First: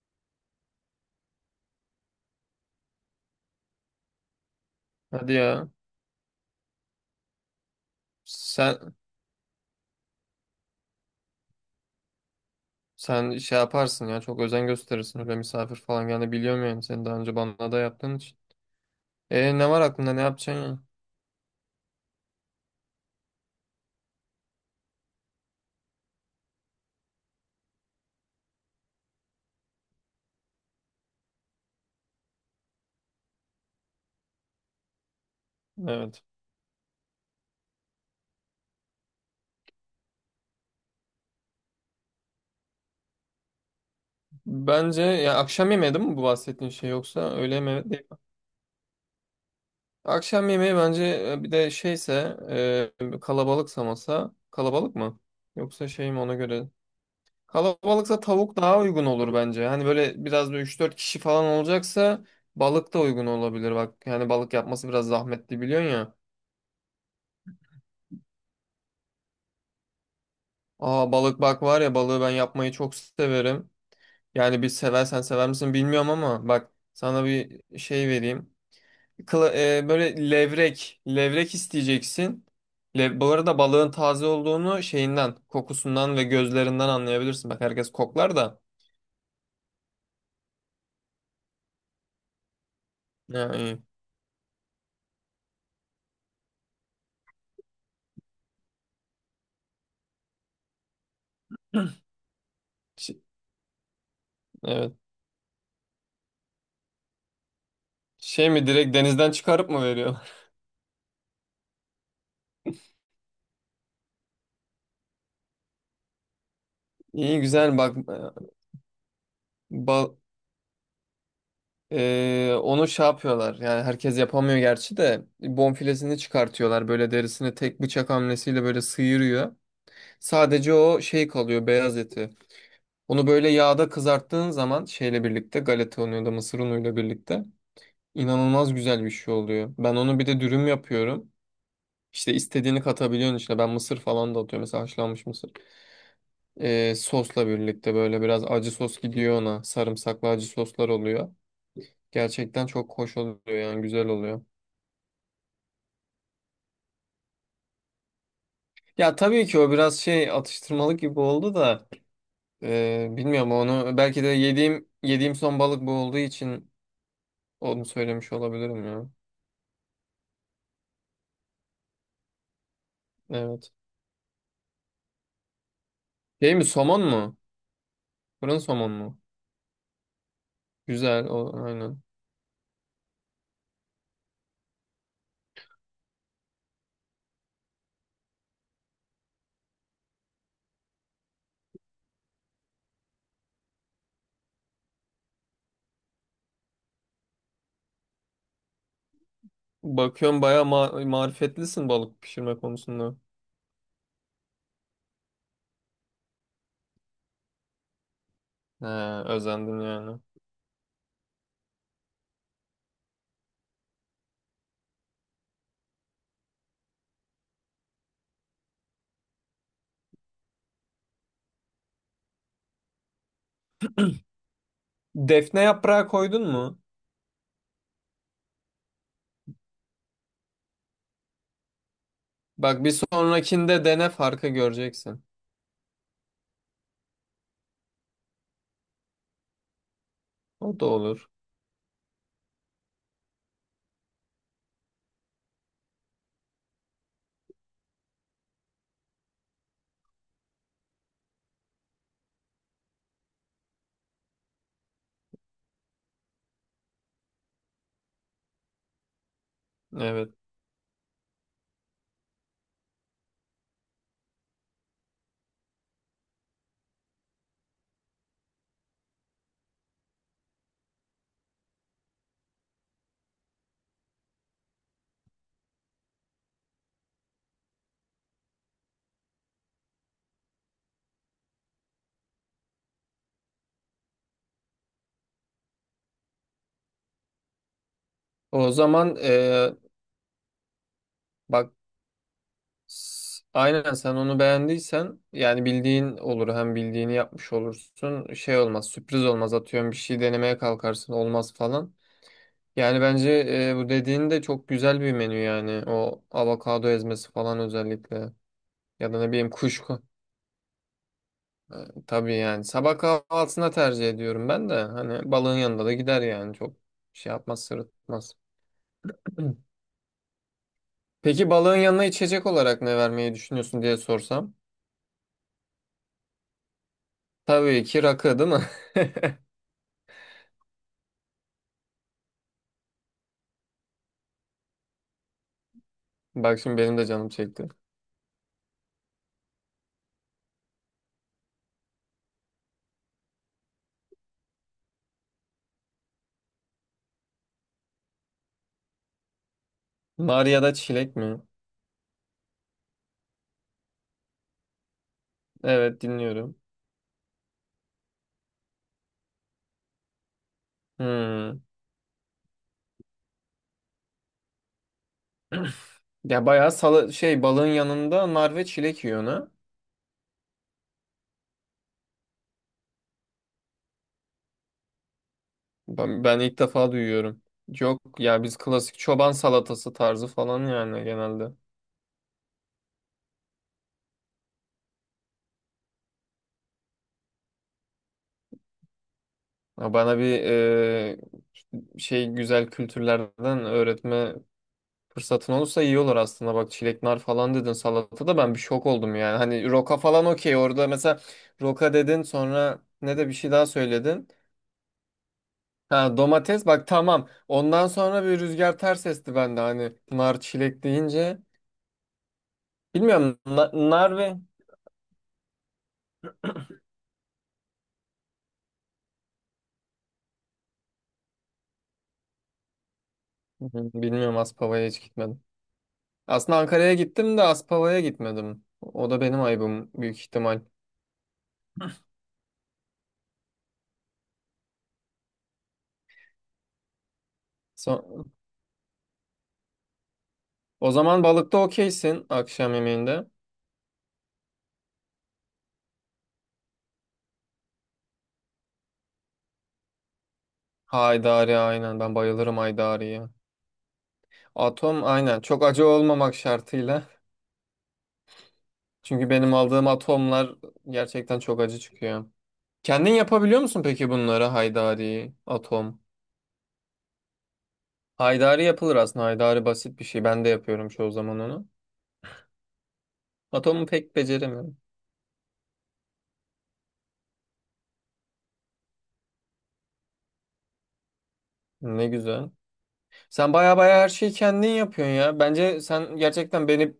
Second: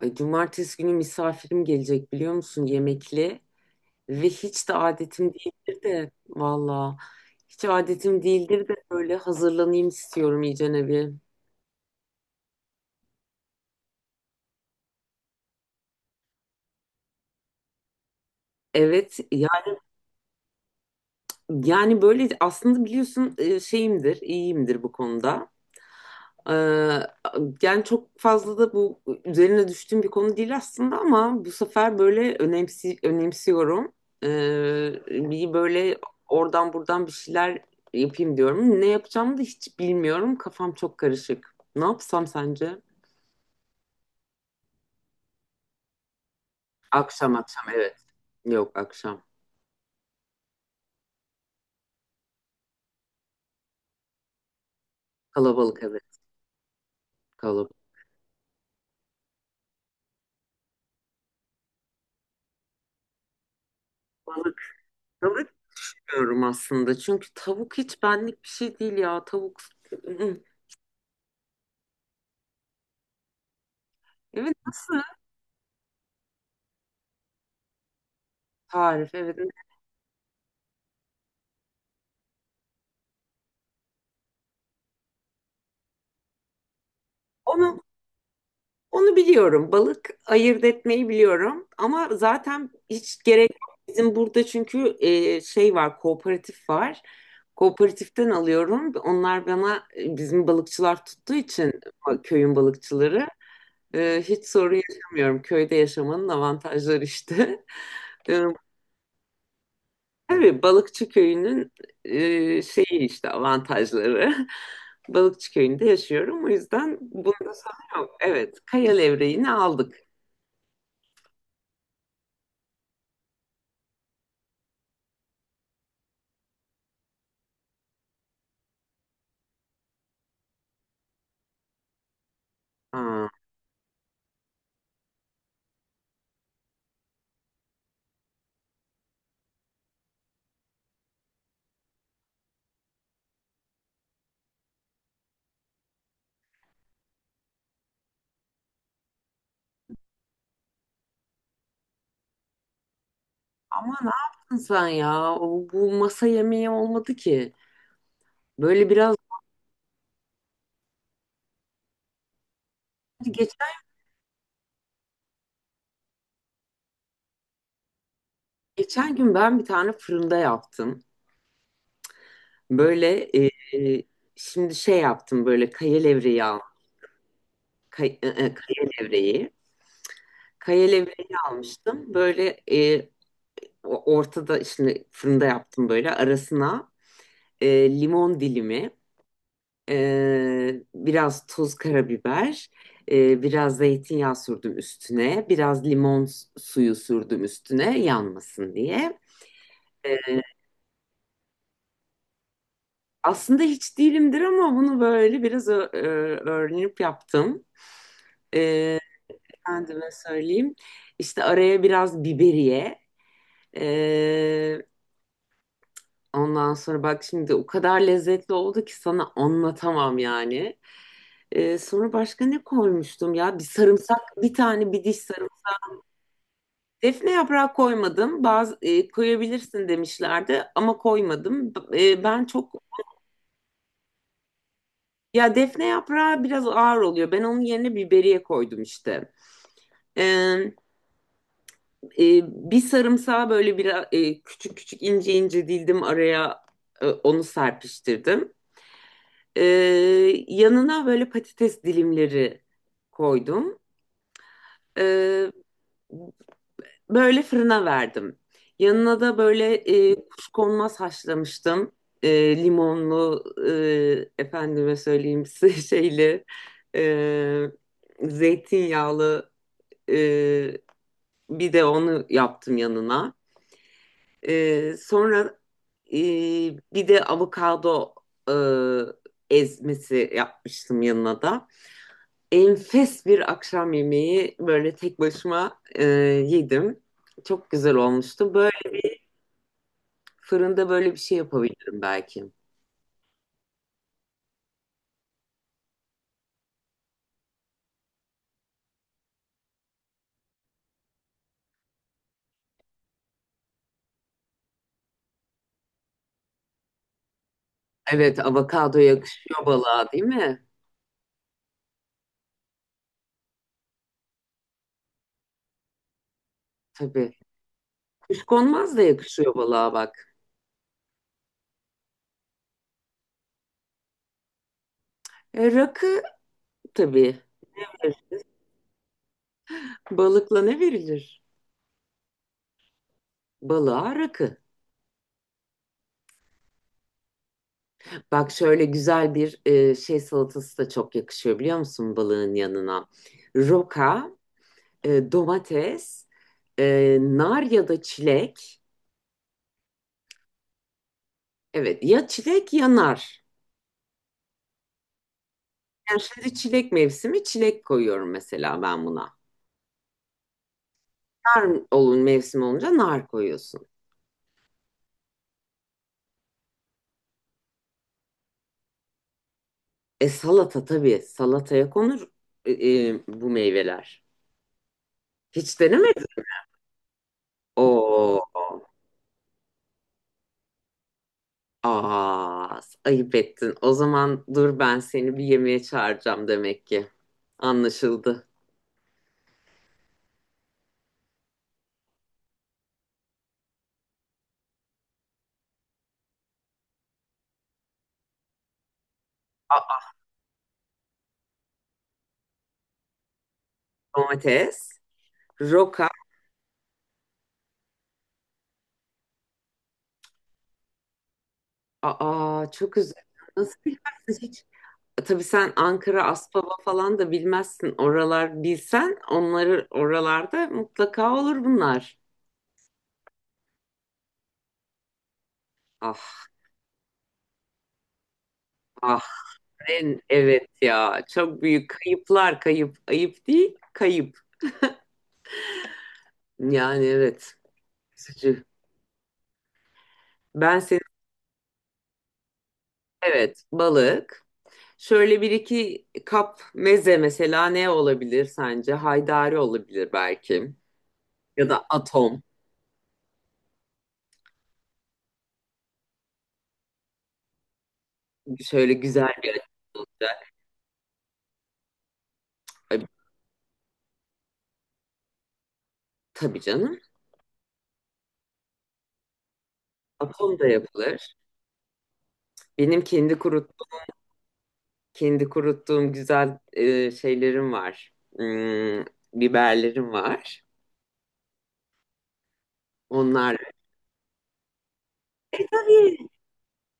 Ay, Cumartesi günü misafirim gelecek biliyor musun, yemekli. Ve hiç de adetim Hadi ya. değildir de valla, hiç adetim değildir de Sen böyle hazırlanayım istiyorum iyicene bir. sen şey yaparsın ya. Çok özen gösterirsin. Öyle misafir falan geldi biliyorum yani. Sen daha önce bana da yaptığın için. Evet ya, E ne var aklında? Ne yapacaksın ya? yani böyle aslında biliyorsun şeyimdir, iyiyimdir bu konuda. Ee, Yani çok fazla da bu üzerine düştüğüm bir konu değil aslında, ama bu sefer böyle önemsiyorum. Bir böyle Evet. oradan buradan bir şeyler yapayım diyorum. Ne yapacağımı da hiç bilmiyorum. Kafam çok karışık. Ne yapsam sence? Bence ya akşam yemeği değil mi bu bahsettiğin şey, yoksa Akşam öğle akşam mi, evet. değil mi? Yok, akşam. Akşam yemeği bence bir de şeyse, kalabalıksa, masa kalabalık mı? Kalabalık, Yoksa evet. şey mi, ona göre? Kalabalık. Kalabalıksa tavuk daha uygun olur bence. Hani böyle biraz da 3-4 kişi falan olacaksa balık da uygun olabilir. Bak yani balık Balık, yapması biraz balık zahmetli, biliyorsun ya. diyorum aslında. Çünkü tavuk hiç benlik bir şey değil ya. Tavuk. Aa, balık, bak var ya, balığı ben yapmayı çok severim. Evet, Yani bir nasıl? seversen, sever misin bilmiyorum, ama bak sana bir şey vereyim. Tarif, evet. Böyle levrek isteyeceksin. Bu arada balığın taze olduğunu şeyinden, kokusundan ve gözlerinden anlayabilirsin. Bak Onu herkes koklar da. Onu biliyorum. Balık ayırt etmeyi biliyorum. Ama zaten hiç gerek Ha, yok. iyi. Bizim burada çünkü şey var, kooperatif var. Kooperatiften alıyorum. Onlar bana, bizim balıkçılar tuttuğu için, köyün Ş- balıkçıları, hiç sorun evet. yaşamıyorum. Köyde yaşamanın avantajları işte. E, Şey mi, direkt denizden çıkarıp mı veriyor? tabii balıkçı köyünün şeyi işte, avantajları. Balıkçı köyünde yaşıyorum. O yüzden İyi bunda güzel bak. sorun yok. E, Evet, kaya levreğini aldık. Bal onu şey yapıyorlar, yani herkes yapamıyor gerçi de, bonfilesini çıkartıyorlar, böyle derisini tek bıçak hamlesiyle böyle sıyırıyor. Sadece o şey kalıyor, beyaz eti. Onu Aa. böyle yağda kızarttığın zaman şeyle birlikte, galeta unuyla mısır unuyla birlikte, inanılmaz güzel bir şey oluyor. Ben onu bir de dürüm yapıyorum. İşte istediğini katabiliyorsun içine. Ben mısır falan da atıyorum mesela, haşlanmış mısır. Sosla birlikte böyle biraz acı sos gidiyor ona. Sarımsaklı acı soslar oluyor. Gerçekten çok hoş oluyor, yani Ama güzel ne oluyor. yaptın sen ya? Bu masa yemeği olmadı ki. Böyle biraz Ya tabii ki o biraz şey, atıştırmalık gibi oldu da, bilmiyorum, geçen onu belki de yediğim son balık bu olduğu için onu söylemiş olabilirim ya. geçen gün ben bir tane fırında yaptım. Böyle Evet. e, şimdi şey yaptım böyle, kaya levreği Şey al, mi, somon mu? Fırın kaya somon mu? levreği. Kaya Güzel levreği o, aynen. almıştım. Böyle, e, ortada şimdi fırında yaptım, böyle arasına e, limon dilimi. Biraz tuz, karabiber, biraz zeytinyağı sürdüm üstüne, biraz limon suyu sürdüm üstüne yanmasın diye. Ee, Bakıyorum bayağı marifetlisin balık pişirme konusunda. Aslında hiç değilimdir ama bunu böyle biraz öğrenip yaptım. He, Ee, özendim Kendime yani. söyleyeyim. İşte araya biraz biberiye. ee, Ondan sonra bak şimdi o kadar lezzetli oldu ki sana anlatamam yani. Sonra başka ne koymuştum ya? Bir sarımsak, bir tane, bir diş sarımsak. Defne yaprağı koydun mu? Defne yaprağı koymadım. Bazı, koyabilirsin demişlerdi ama koymadım. E, ben çok Bak bir sonrakinde dene, farkı göreceksin. Ya defne yaprağı biraz ağır oluyor. Ben onun yerine biberiye koydum işte. E, O da olur. e, Bir sarımsağı böyle bir küçük küçük, ince ince dildim araya, onu serpiştirdim. E, Yanına böyle patates dilimleri koydum. E, Böyle fırına verdim. Yanına da böyle, Evet. kuşkonmaz haşlamıştım. Limonlu, efendime söyleyeyim size şeyli, e, zeytinyağlı, e, bir de onu yaptım yanına. Sonra e, bir de avokado ezmesi yapmıştım yanına da. Enfes bir akşam yemeği, böyle tek başıma yedim. Çok güzel olmuştu. O Böyle zaman fırında böyle bir şey bak, yapabilirim belki. Aynen, sen onu beğendiysen yani bildiğin olur, hem bildiğini yapmış olursun, şey olmaz, sürpriz olmaz, atıyorum bir şey denemeye kalkarsın, olmaz falan. Yani bence bu dediğin de çok güzel bir menü yani, o avokado ezmesi falan özellikle, Evet, avokado ya da ne bileyim yakışıyor kuşku. balığa, değil mi? E, tabii yani sabah kahvaltısına tercih ediyorum ben de, hani balığın yanında da gider yani, çok şey Tabii. yapmaz, sırıtmaz. Kuşkonmaz da yakışıyor balığa bak. Peki balığın yanına içecek olarak ne vermeyi düşünüyorsun diye sorsam? Rakı tabii. Tabii ki rakı değil mi? Balıkla ne verilir? Balığa rakı. Bak şimdi benim de canım çekti. Bak şöyle güzel bir şey salatası da çok yakışıyor biliyor musun balığın yanına? Roka, domates, nar ya da çilek. Nar ya da çilek mi? Evet ya, çilek ya nar. Evet, Yani şimdi dinliyorum. çilek mevsimi, çilek koyuyorum mesela ben buna. Hmm. Nar olun, mevsim olunca nar koyuyorsun. Ya bayağı, sala şey, balığın yanında nar ve çilek yiyor ha? E salata tabii. Salataya konur e, bu meyveler. Hiç Ben, denemedin. ben ilk defa duyuyorum. Yok Oo. ya, biz klasik çoban salatası tarzı falan yani genelde. Aa, ayıp ettin. O zaman dur, ben seni bir yemeğe çağıracağım demek ki. Anlaşıldı. Ya bana bir şey, güzel kültürlerden öğretme fırsatın olursa iyi olur aslında. Bak çilek nar falan dedin salatada, ben bir şok oldum yani. Hani roka Aa, falan okey orada mesela, roka dedin, sonra ne de bir şey daha söyledin. domates, Ha, roka. domates, bak tamam. Ondan sonra bir rüzgar ters esti bende hani, nar çilek deyince. Aa, çok güzel. Bilmiyorum, Nasıl nar ve bilmezsin hiç? E, tabii sen Ankara, Aspava falan da bilmezsin. Oralar bilsen, onları oralarda mutlaka olur bunlar. Hı hı, bilmiyorum, Aspava'ya hiç gitmedim. Ah, Aslında Ankara'ya gittim de Aspava'ya gitmedim. O da ah. benim ayıbım büyük En ihtimal. evet ya, çok büyük kayıplar. Kayıp, ayıp değil, kayıp yani. Evet, So- üzücü. Ben O seni zaman balıkta okeysin akşam yemeğinde. Evet balık, şöyle bir iki kap meze mesela, ne olabilir sence? Haydari olabilir belki, Haydari, ya da aynen, ben atom. bayılırım haydariye. Atom, aynen, çok acı olmamak şartıyla. Şöyle güzel Çünkü bir benim atom aldığım olacak. atomlar gerçekten çok acı çıkıyor. Ay, Kendin yapabiliyor musun peki bunları, haydari, atom? tabii canım, Haydari yapılır aslında. Haydari basit bir şey. Ben de atom da yapıyorum çoğu yapılır. zaman onu. Benim Atomu pek beceremiyorum. kendi kuruttuğum güzel şeylerim var. Hmm, biberlerim var, Ne güzel. Sen onlar. baya baya her şeyi kendin yapıyorsun ya. E, Bence sen tabii. gerçekten beni,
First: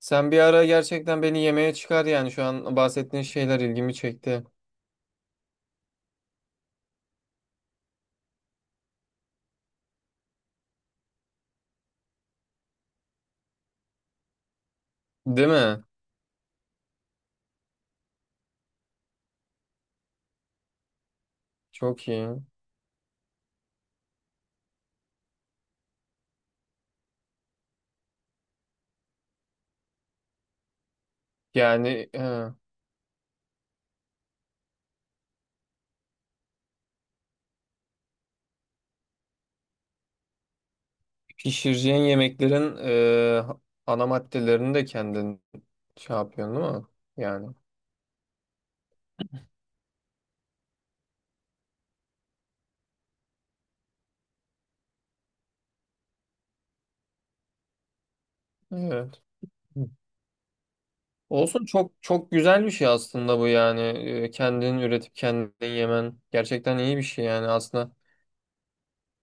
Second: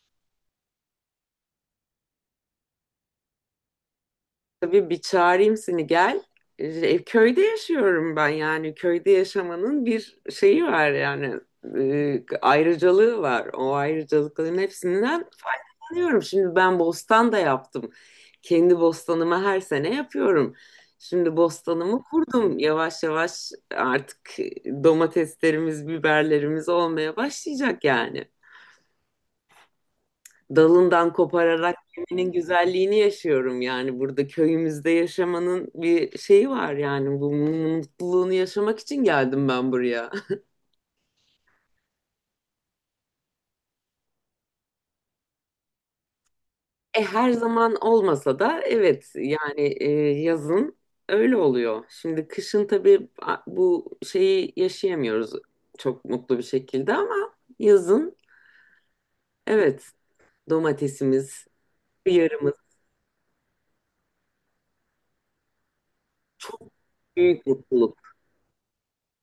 sen bir ara gerçekten beni yemeğe çıkar yani, şu an bahsettiğin şeyler ilgimi çekti. Tabii bir çağırayım seni, gel. E, köyde yaşıyorum ben, yani köyde yaşamanın bir şeyi var yani, ayrıcalığı var. O ayrıcalıkların hepsinden Değil mi? faydalanıyorum. Şimdi ben bostan da yaptım. Kendi bostanımı her sene yapıyorum. Şimdi bostanımı Çok iyi. kurdum. Yavaş yavaş artık domateslerimiz, biberlerimiz olmaya başlayacak. Yani dalından kopararak Yani yemenin he, güzelliğini yaşıyorum yani, burada köyümüzde yaşamanın bir şeyi var yani, bu mutluluğunu yaşamak için geldim ben buraya. pişireceğin yemeklerin ana maddelerini de kendin şey yapıyorsun değil mi? E her Yani. zaman olmasa da evet yani, yazın öyle oluyor. Şimdi kışın tabii bu şeyi yaşayamıyoruz çok mutlu bir şekilde, ama yazın Evet. evet, domatesimiz, Olsun, çok çok yarımız, güzel bir şey aslında bu yani. Kendin üretip kendin yemen çok gerçekten iyi bir şey büyük yani aslında. mutluluk.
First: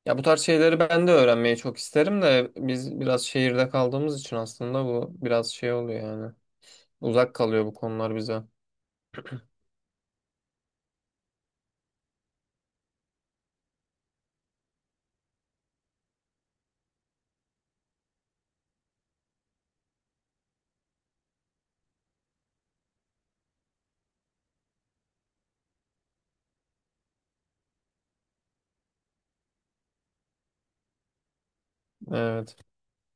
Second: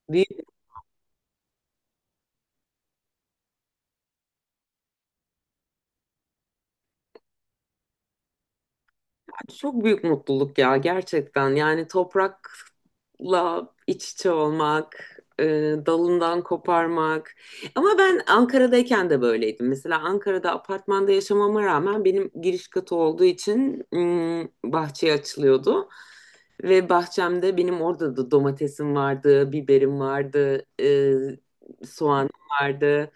Ya bu tarz şeyleri ben de öğrenmeyi çok isterim de, biz biraz şehirde kaldığımız için aslında bu biraz şey oluyor yani. Uzak kalıyor bu konular bize. Çok büyük mutluluk ya, gerçekten. Yani toprakla iç içe olmak, dalından koparmak. Ama ben Ankara'dayken de böyleydim. Mesela Ankara'da apartmanda yaşamama rağmen, benim giriş katı olduğu için mm, bahçeye açılıyordu. Ve bahçemde benim, orada da domatesim vardı, biberim vardı, soğanım Evet. vardı.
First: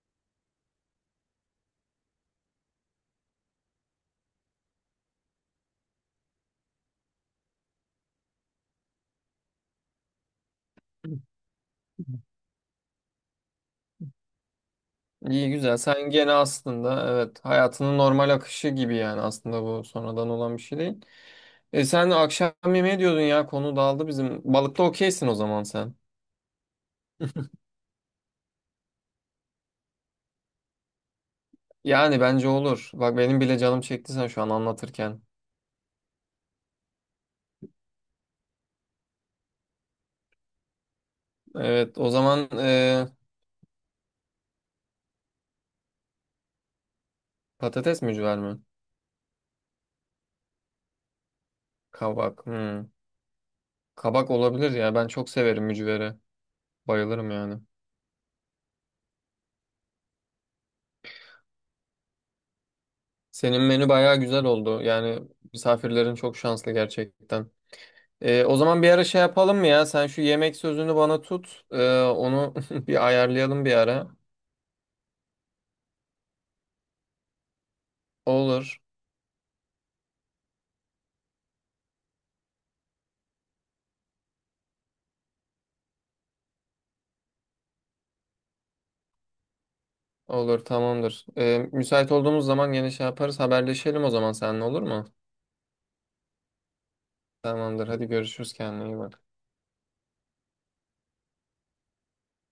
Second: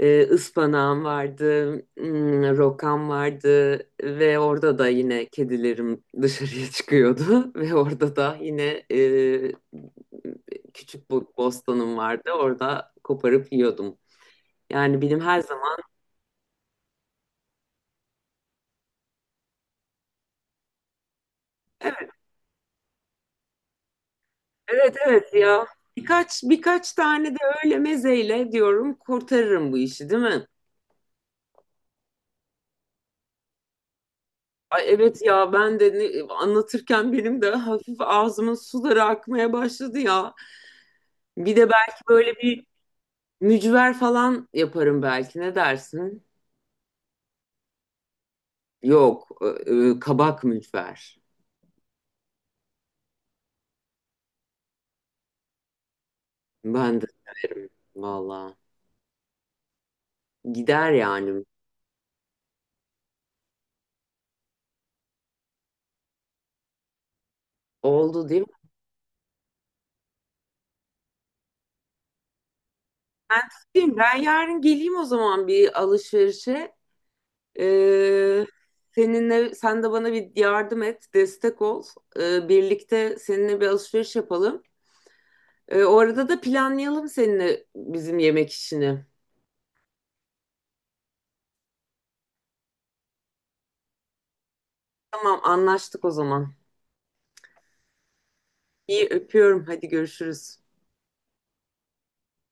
E, ıspanağım vardı, hmm, rokam vardı ve orada da yine kedilerim dışarıya çıkıyordu ve orada da yine e, küçük bostanım vardı. Orada koparıp yiyordum. Yani benim her İyi zaman güzel. Sen gene aslında, evet, hayatının normal akışı gibi yani, aslında bu sonradan olan bir şey değil. E sen akşam yemeği diyordun ya, konu dağıldı bizim. Balıkta Evet okeysin evet o zaman ya, sen. Birkaç tane de öyle mezeyle diyorum, kurtarırım bu işi değil mi? Yani bence olur. Bak benim bile canım çekti sen şu an Ay anlatırken. evet ya, ben de anlatırken benim de hafif ağzımın suları akmaya başladı ya. Bir de Evet, belki o böyle zaman bir mücver falan yaparım belki. Ne dersin? patates mücver mi? Yok, kabak mücver. Kabak. Hmm. Kabak olabilir ya. Ben çok severim mücvere. Ben de Bayılırım yani. severim valla. Gider yani. Senin menü bayağı güzel oldu. Yani misafirlerin çok şanslı gerçekten. Oldu değil E, o mi? zaman bir ara şey yapalım mı ya? Sen şu yemek sözünü bana tut. E, onu bir Ben ayarlayalım bir tutayım. Ben ara. yarın geleyim o zaman bir alışverişe. Ee, Olur. Seninle, sen de bana bir yardım et, destek ol. Birlikte seninle bir alışveriş yapalım. O arada da planlayalım seninle bizim yemek işini. Olur, tamamdır. E, müsait olduğumuz zaman yine şey yaparız. Haberleşelim o zaman seninle, olur mu? Tamam, anlaştık o zaman. Tamamdır. Hadi görüşürüz, kendine iyi İyi bak. öpüyorum. Hadi görüşürüz.